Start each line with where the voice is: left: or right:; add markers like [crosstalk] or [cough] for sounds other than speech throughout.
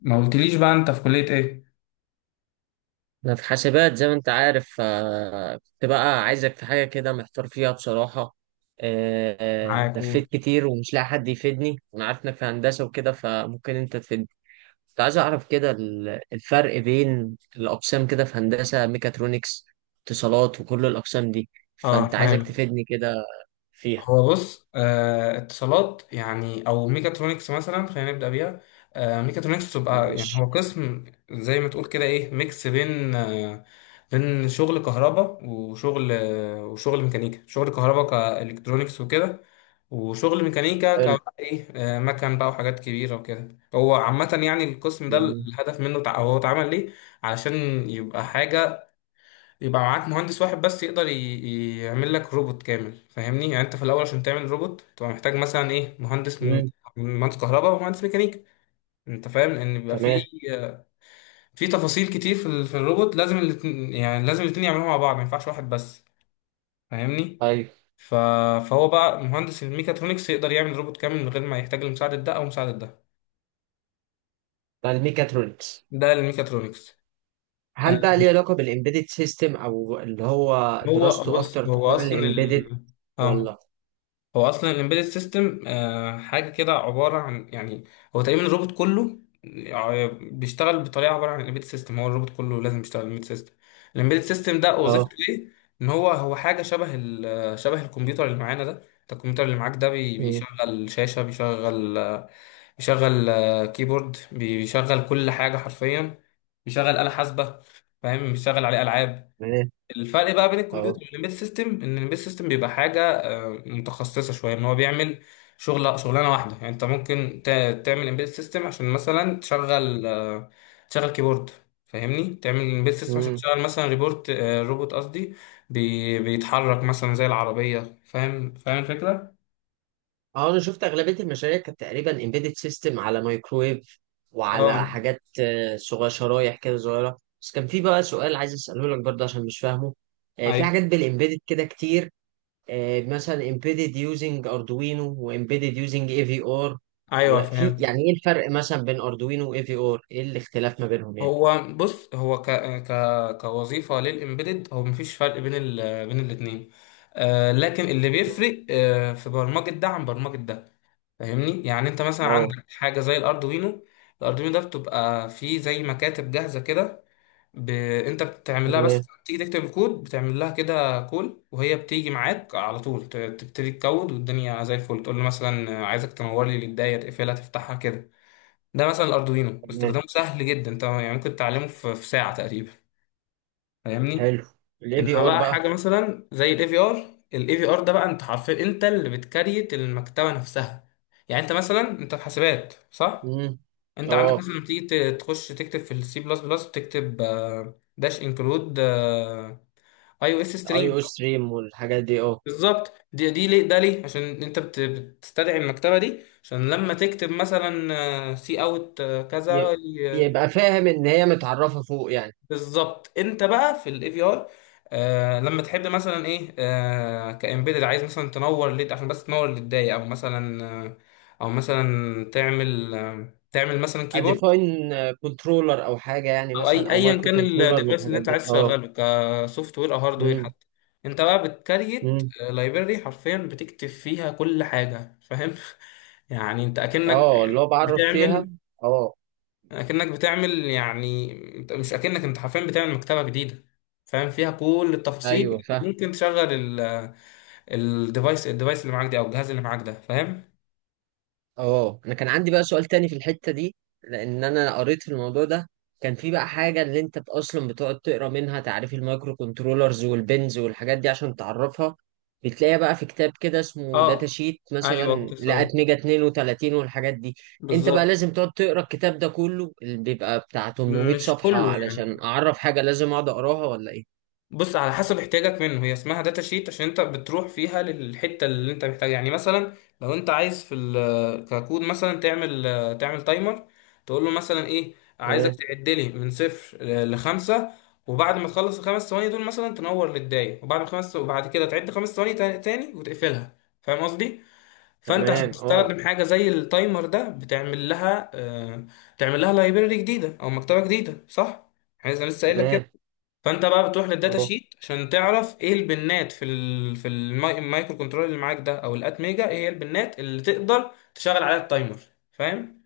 left: ما قلتليش بقى انت في كلية ايه؟
right: أنا في حاسبات زي ما أنت عارف. كنت بقى عايزك في حاجة كده محتار فيها بصراحة.
left: معاك، قول.
right: لفيت كتير ومش لاقي حد يفيدني، وأنا عارف إنك في هندسة وكده فممكن أنت تفيدني. كنت عايز أعرف كده الفرق بين الأقسام كده في هندسة ميكاترونكس، اتصالات، وكل الأقسام دي.
left: اه،
right: فأنت عايزك
left: فاهم.
right: تفيدني كده فيها.
left: هو بص، آه، اتصالات يعني او ميكاترونكس مثلا، خلينا نبدا بيها. آه، ميكاترونكس تبقى يعني
right: ماشي.
left: هو قسم زي ما تقول كده ايه، ميكس بين بين شغل كهرباء وشغل وشغل ميكانيكا، شغل كهرباء كالكترونكس وكده، وشغل ميكانيكا
right: حلو.
left: ك ايه، مكن بقى وحاجات كبيره وكده. هو عامه يعني القسم ده
right: جميل.
left: الهدف منه، هو اتعمل ليه؟ علشان يبقى حاجه، يبقى معاك مهندس واحد بس يقدر يعمل لك روبوت كامل. فاهمني؟ يعني انت في الاول عشان تعمل روبوت تبقى محتاج مثلا ايه، مهندس من
right: مم.
left: من مهندس كهرباء ومهندس ميكانيكا. انت فاهم ان بيبقى في
right: تمام.
left: تفاصيل كتير في الروبوت، لازم الاتنين يعني لازم الاتنين يعملوها مع بعض، ما ينفعش واحد بس. فاهمني؟
right: أيوه.
left: ف... فهو بقى مهندس الميكاترونكس يقدر يعمل روبوت كامل من غير ما يحتاج لمساعدة ده او مساعدة ده.
right: ده الميكاترونكس.
left: ده الميكاترونكس. آه،
right: هل بقى ليه علاقة بالإمبيدد سيستم، أو اللي هو
left: هو
right: دراسته
left: بص،
right: أكتر في حوار الإمبيدد،
left: اه
right: ولا؟
left: هو اصلا الامبيدد سيستم حاجه كده، عباره عن يعني هو تقريبا الروبوت كله. آه، بيشتغل بطريقه، عباره عن الامبيدد سيستم. هو الروبوت كله لازم يشتغل الامبيدد سيستم. الامبيدد سيستم ده وظيفته
right: أه.
left: ايه؟ ان هو حاجه شبه شبه الكمبيوتر اللي معانا ده. انت الكمبيوتر اللي معاك ده
right: أمم،
left: بيشغل شاشه، بيشغل بيشغل كيبورد، بيشغل كل حاجه حرفيا، بيشغل آلة حاسبه، فاهم؟ بيشغل عليه العاب.
right: تمام.
left: الفرق بقى بين
right: أه.
left: الكمبيوتر والامبيد سيستم ان الامبيد سيستم بيبقى حاجه متخصصه شويه، ان هو بيعمل شغلانه واحده. يعني انت ممكن تعمل امبيد سيستم عشان مثلا تشغل تشغل كيبورد. فاهمني؟ تعمل امبيد سيستم عشان
right: أمم.
left: تشغل مثلا ريبورت، آه، روبوت قصدي، بيتحرك مثلا زي العربيه. فاهم؟ فاهم الفكره.
right: أه، أنا شفت أغلبية المشاريع كانت تقريبا إمبيدد سيستم على مايكرويف، وعلى
left: اه،
right: حاجات صغيرة، شرايح كده صغيرة. بس كان في بقى سؤال عايز أسأله لك برضه عشان مش فاهمه. في
left: ايوه،
right: حاجات بالإمبيدد كده كتير. مثلا إمبيدد يوزنج أردوينو، وإمبيدد يوزنج إي في آر.
left: ايوه
right: وفي
left: فاهم.
right: يعني إيه الفرق مثلا بين أردوينو وإي في آر؟ إيه الاختلاف ما بينهم يعني؟
left: هو بص، هو ك ك كوظيفه للامبيدد هو مفيش فرق بين ال بين الاثنين. آه، لكن اللي بيفرق آه في برمجه ده عن برمجه ده. فاهمني؟ يعني انت مثلا
right: اه.
left: عندك حاجه زي الاردوينو، الاردوينو ده بتبقى فيه زي مكاتب جاهزه كده. ب... انت بتعمل لها بس،
right: تمام.
left: تيجي تكتب الكود بتعمل لها كده كول، وهي بتيجي معاك على طول تبتدي تكود والدنيا زي الفل، تقول له مثلا عايزك تنور لي الدايره، تقفلها، تفتحها كده. ده مثلا الاردوينو
right: تمام.
left: استخدامه سهل جدا، انت يعني ممكن تتعلمه في ساعه تقريبا. فاهمني؟
right: حلو. الاي بي
left: انما
right: ار
left: بقى
right: بقى.
left: حاجه مثلا زي الاي في ار، الاي في ار ده بقى انت حرفيا انت اللي بتكريت المكتبه نفسها. يعني انت مثلا انت في حاسبات صح؟
right: امم.
left: انت عندك
right: اه،
left: مثلا لما تيجي تخش تكتب في السي بلس بلس، بتكتب داش انكلود اي او اس
right: اي
left: ستريم.
right: او ستريم والحاجات دي، اه.
left: بالظبط، دي ليه؟ عشان انت بتستدعي المكتبه دي عشان لما تكتب مثلا سي اوت كذا.
right: ي- يبقى فاهم ان هي متعرفه فوق يعني.
left: بالظبط، انت بقى في الاي في ار، آه، لما تحب مثلا ايه، آه، كامبيدد عايز مثلا تنور ليد عشان بس تنور للداية، او مثلا او مثلا تعمل تعمل مثلا كيبورد،
right: اديفاين كنترولر او حاجه يعني،
left: او
right: مثلا
left: اي
right: او
left: ايا
right: مايكرو
left: كان
right: كنترولر من
left: الديفايس اللي
right: الحاجات
left: انت
right: دي،
left: عايز
right: اه.
left: تشغله، كسوفت وير او هارد وير
right: امم.
left: حتى. انت بقى بتكريت
right: امم.
left: لايبرري حرفيا، بتكتب فيها كل حاجة. فاهم؟ [laughs] يعني انت اكنك
right: اه اللي هو بعرف فيها.
left: بتعمل
right: اه.
left: بتعمل يعني، مش اكنك، انت حرفيا بتعمل مكتبه جديده فاهم، فيها كل التفاصيل
right: ايوه فاهم.
left: اللي ممكن تشغل الديفايس، الديفايس اللي معاك دي او الجهاز اللي معاك ده. فاهم؟
right: اه، انا كان عندي بقى سؤال تاني في الحتة دي، لان انا قريت في الموضوع ده. كان في بقى حاجة اللي انت اصلا بتقعد تقرا منها تعريف المايكرو كنترولرز والبنز والحاجات دي عشان تعرفها. بتلاقيها بقى في كتاب كده اسمه داتا
left: اه،
right: شيت،
left: ايوه كنت
right: مثلا
left: لسه هقول.
right: لقيت ميجا 32 والحاجات دي. انت بقى
left: بالظبط.
right: لازم تقعد تقرا الكتاب ده كله اللي بيبقى بتاع 800
left: مش
right: صفحة،
left: كله
right: علشان
left: يعني،
right: اعرف حاجة لازم اقعد اقراها ولا ايه؟
left: بص على حسب احتياجك منه، هي اسمها داتا شيت عشان انت بتروح فيها للحته اللي انت محتاجها. يعني مثلا لو انت عايز في ككود مثلا تعمل تايمر، تقول له مثلا ايه، عايزك
right: تمام.
left: تعد لي من صفر لخمسه، وبعد ما تخلص الخمس ثواني دول مثلا تنور للدايه، وبعد خمس وبعد كده تعد خمس ثواني تاني وتقفلها. فاهم قصدي؟ فانت عشان
right: تمام. اه.
left: تستخدم حاجه زي التايمر ده بتعمل لها تعمل لها لايبرري جديده او مكتبه جديده صح؟ يعني انا لسه قايل لك كده.
right: تمام.
left: فانت بقى بتروح للداتا
right: اهو.
left: شيت عشان تعرف ايه البنات في ال في المايكرو كنترول اللي معاك ده، او الات ميجا، ايه هي البنات اللي تقدر تشغل عليها التايمر. فاهم؟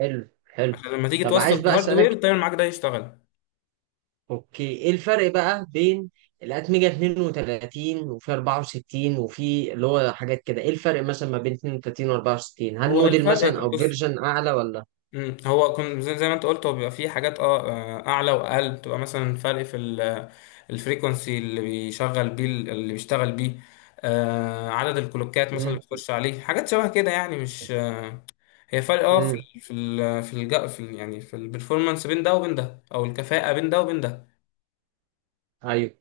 right: حلو حلو.
left: عشان لما تيجي
right: طب
left: توصل
right: عايز بقى اسالك،
left: الهاردوير، التايمر معاك ده يشتغل.
right: اوكي ايه الفرق بقى بين الاتمجة 32 وفي 64 وفي اللي هو حاات كده؟ ايه الفرق مثلا ما بين 32 و 64؟ هل
left: هو
right: موديل
left: الفرق
right: مثلا
left: إيه؟
right: او
left: بص،
right: فيرجن اعلى ولا؟
left: هو كن زي، ما انت قلت، هو بيبقى فيه حاجات اه، آه، اعلى واقل، بتبقى مثلا فرق في الفريكونسي اللي بيشغل بيه، اللي بيشتغل بيه. آه، عدد الكلوكات مثلا
right: امم.
left: اللي بتخش عليه، حاجات شبه كده يعني. مش آه، هي فرق اه في
right: امم.
left: ال في ال في, الج... في ال... يعني في البرفورمانس بين ده وبين ده، او الكفاءة بين ده وبين ده.
right: ايوه.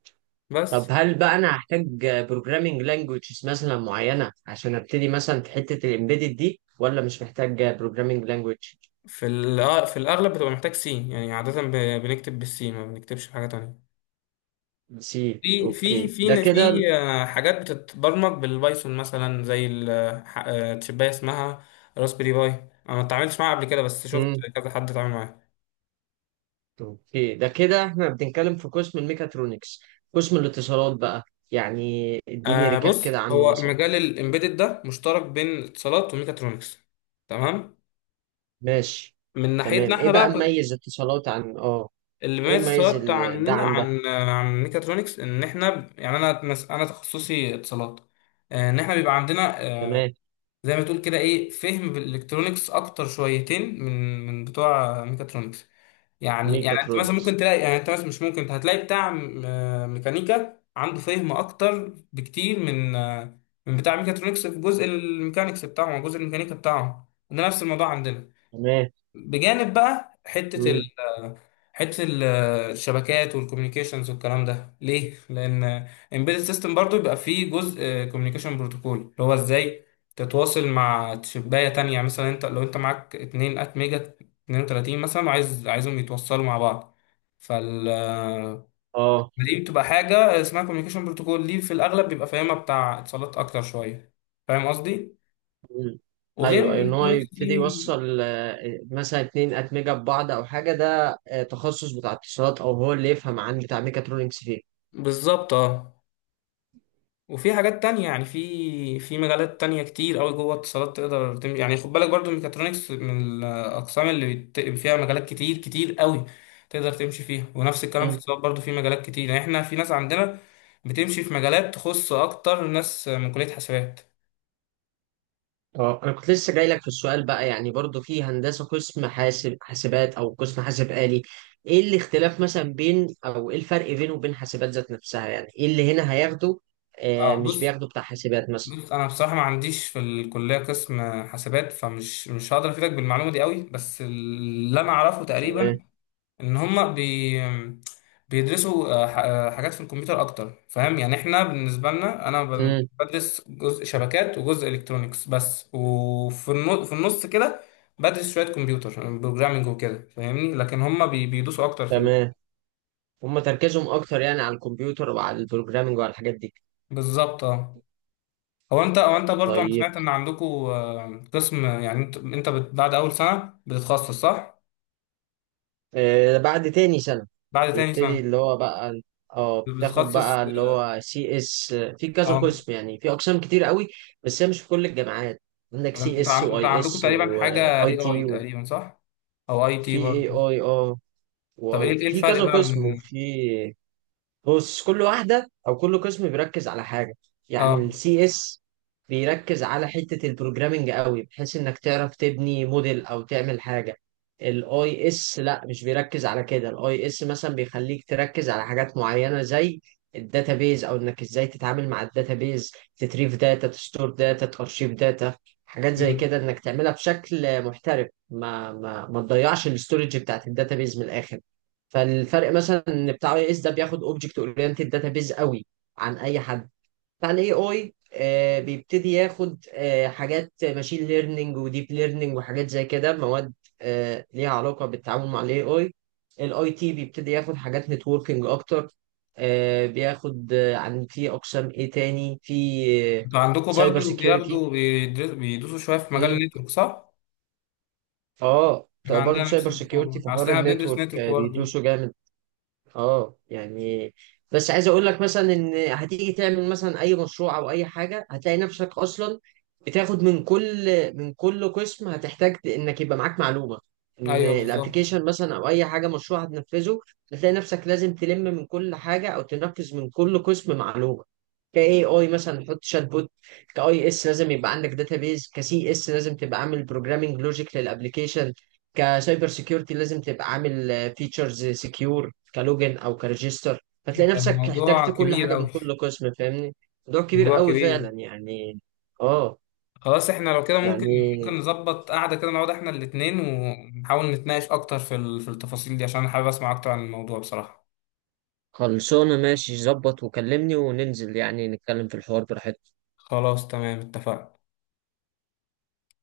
right: طب
left: بس.
right: هل بقى انا هحتاج بروجرامينج لانجويجز مثلا معينة عشان ابتدي مثلا في حتة الامبيدد دي، ولا مش محتاج بروجرامينج لانجويج؟
left: في ال... آه، في الاغلب بتبقى محتاج سي، يعني عادة بنكتب بالسي، ما بنكتبش بحاجة تانية.
right: سي،
left: في
right: اوكي ده كده.
left: حاجات بتتبرمج بالبايثون مثلا، زي التشباية اسمها راسبيري باي، انا ما اتعاملتش معاها قبل كده بس شفت كذا حد اتعامل معاها.
right: اوكي، ده كده احنا بنتكلم في قسم الميكاترونكس. قسم الاتصالات بقى، يعني اديني
left: آه
right: ريكاب
left: بص،
right: كده عنه
left: هو
right: مثلا.
left: مجال الامبيدد ده مشترك بين اتصالات وميكاترونكس. تمام.
right: ماشي.
left: من ناحيتنا
right: تمام، ايه
left: احنا
right: بقى
left: بقى،
right: مميز اتصالات عن، اه.
left: اللي
right: ايه
left: بيميز
right: مميز
left: السواق بتاع
right: ده
left: عننا
right: عن ده؟
left: عن ميكاترونكس، ان احنا يعني انا انا تخصصي اتصالات، آه، ان احنا بيبقى عندنا
right: تمام.
left: زي ما تقول كده ايه، فهم بالالكترونكس اكتر شويتين من بتوع ميكاترونكس. يعني انت مثلا ممكن
right: ميكاترونكس.
left: تلاقي، يعني انت مثلا مش ممكن، انت هتلاقي بتاع ميكانيكا عنده فهم اكتر بكتير من آه، من بتاع ميكاترونكس في جزء الميكانيكس بتاعهم أو جزء الميكانيكا بتاعهم. ده نفس الموضوع عندنا،
right: تمام.
left: بجانب بقى حتة
right: مم.
left: حتة ال- الشبكات والكوميونيكيشنز والكلام ده. ليه؟ لأن embedded system برضو يبقى فيه جزء كوميونيكيشن بروتوكول، اللي هو ازاي تتواصل مع شباية تانية. مثلا انت لو انت معاك 2 ات ميجا 32 مثلا، عايزهم يتوصلوا مع بعض، فال
right: اه.
left: دي بتبقى حاجة اسمها كوميونيكيشن بروتوكول، دي في الأغلب بيبقى فاهمها بتاع اتصالات أكتر شوية. فاهم قصدي؟
right: مم.
left: وغير
right: ايوه، ان هو
left: الإلكترونيكس
right: يبتدي
left: دي.
right: يوصل مثلا اتنين اتمجه ببعض او حاجه، ده تخصص بتاع اتصالات، او هو اللي يفهم عن بتاع ميكاترونكس فيه.
left: بالظبط اه. وفي حاجات تانية، يعني في مجالات تانية كتير أوي جوه اتصالات تقدر يعني خد بالك برضو الميكاترونكس من الأقسام اللي فيها مجالات كتير كتير أوي تقدر تمشي فيها، ونفس الكلام في اتصالات برضو في مجالات كتير، يعني احنا في ناس عندنا بتمشي في مجالات تخص أكتر ناس من كلية حسابات.
right: اه، انا كنت لسه جاي لك في السؤال بقى، يعني برضو في هندسه قسم حاسب، حاسبات او قسم حاسب آلي. ايه الاختلاف مثلا بين، او ايه الفرق بينه وبين حاسبات ذات نفسها، يعني ايه اللي هنا هياخده؟
left: اه
right: مش
left: بص،
right: بياخده بتاع حاسبات مثلا.
left: بص أنا بصراحة ما عنديش في الكلية قسم حسابات، فمش مش هقدر أفيدك بالمعلومة دي أوي، بس اللي أنا أعرفه تقريبا
right: تمام.
left: ان هم بيدرسوا حاجات في الكمبيوتر اكتر. فاهم؟ يعني احنا بالنسبه لنا، انا
right: امم.
left: بدرس جزء شبكات وجزء الكترونيكس بس، وفي في النص كده بدرس شويه كمبيوتر بروجرامنج وكده. فاهمني؟ لكن هم بيدوسوا اكتر في ال...
right: تمام. هم تركيزهم اكتر يعني على الكمبيوتر وعلى البروجرامنج وعلى الحاجات دي.
left: بالظبط اه. هو انت، او انت برضو انا
right: طيب،
left: سمعت ان عندكم قسم يعني بعد اول سنه بتتخصص صح؟
right: بعد تاني سنة
left: بعد تاني
right: بيبتدي
left: سنه
right: اللي هو بقى. اه، بتاخد
left: بتتخصص
right: بقى اللي
left: اه.
right: هو سي اس في كذا
left: آه.
right: قسم، يعني في اقسام كتير قوي. بس هي مش في كل الجامعات. عندك سي
left: انت
right: اس،
left: انت
right: واي
left: عندكم
right: اس،
left: تقريبا حاجه
right: واي
left: اي اي
right: تي،
left: تقريبا صح؟ او اي تي
right: وفي
left: برضه.
right: اي اي، اه.
left: طب ايه،
right: واي تي في
left: الفرق
right: كذا
left: بقى من
right: قسم، وفي. بص، كل واحدة أو كل قسم بيركز على حاجة. يعني
left: اه،
right: السي اس بيركز على حتة البروجرامينج قوي، بحيث إنك تعرف تبني موديل أو تعمل حاجة. الاي اس لا مش بيركز على كده. الاي اس مثلا بيخليك تركز على حاجات معينة، زي الداتابيز، أو إنك إزاي تتعامل مع الداتابيز. تتريف داتا، تستور داتا، تأرشيف داتا. حاجات زي
left: مم.
right: كده إنك تعملها بشكل محترف، ما تضيعش الاستورج بتاعت الداتابيز من الآخر. فالفرق مثلا ان بتاع اي اس ده بياخد اوبجكت اورينتد داتابيز قوي عن اي حد. بتاع الاي اي بيبتدي ياخد حاجات ماشين ليرنينج وديب ليرنينج وحاجات زي كده، مواد ليها علاقه بالتعامل مع الاي اي. الاي تي بيبتدي ياخد حاجات نتوركينج اكتر. بياخد، عن في اقسام ايه تاني في.
left: انتوا عندكم
right: سايبر
left: برضه
right: سيكيورتي.
left: بياخدوا بيدوسوا شويه في مجال
right: امم.
left: النتورك صح؟
right: اه،
left: احنا
right: برضه
left: عندنا نفس
right: سايبر سيكيورتي
left: الحوار،
right: في
left: اصل
right: حوار
left: احنا بندرس
right: النتورك
left: نتورك برضه.
right: بيدوسوا جامد. اه يعني، بس عايز اقول لك مثلا ان هتيجي تعمل مثلا اي مشروع او اي حاجه هتلاقي نفسك اصلا بتاخد من كل قسم هتحتاج انك يبقى معاك معلومه. ان
left: ايوه بالظبط.
right: الابلكيشن مثلا او اي حاجه مشروع هتنفذه. هتلاقي نفسك لازم تلم من كل حاجه، او تنفذ من كل قسم معلومه. كاي اي مثلا حط شات بوت. كاي اس لازم يبقى عندك داتابيز. كسي اس لازم تبقى عامل بروجرامنج لوجيك للابلكيشن. كسايبر سيكيورتي لازم تبقى عامل فيتشرز سكيور كلوجن او كريجستر. فتلاقي
left: ده
right: نفسك احتجت
left: الموضوع
right: كل حاجه
left: كبير
right: من
left: اوي.
right: كل قسم، فاهمني. موضوع كبير
left: الموضوع
right: قوي
left: كبير.
right: فعلا يعني، اه.
left: خلاص احنا لو كده ممكن،
right: يعني
left: ممكن نظبط قعده كده، نقعد احنا الاتنين ونحاول نتناقش اكتر في في التفاصيل دي، عشان انا حابب اسمع اكتر عن الموضوع بصراحه.
right: خلصانه، ماشي ظبط وكلمني وننزل يعني نتكلم في الحوار براحتنا.
left: خلاص تمام اتفقنا.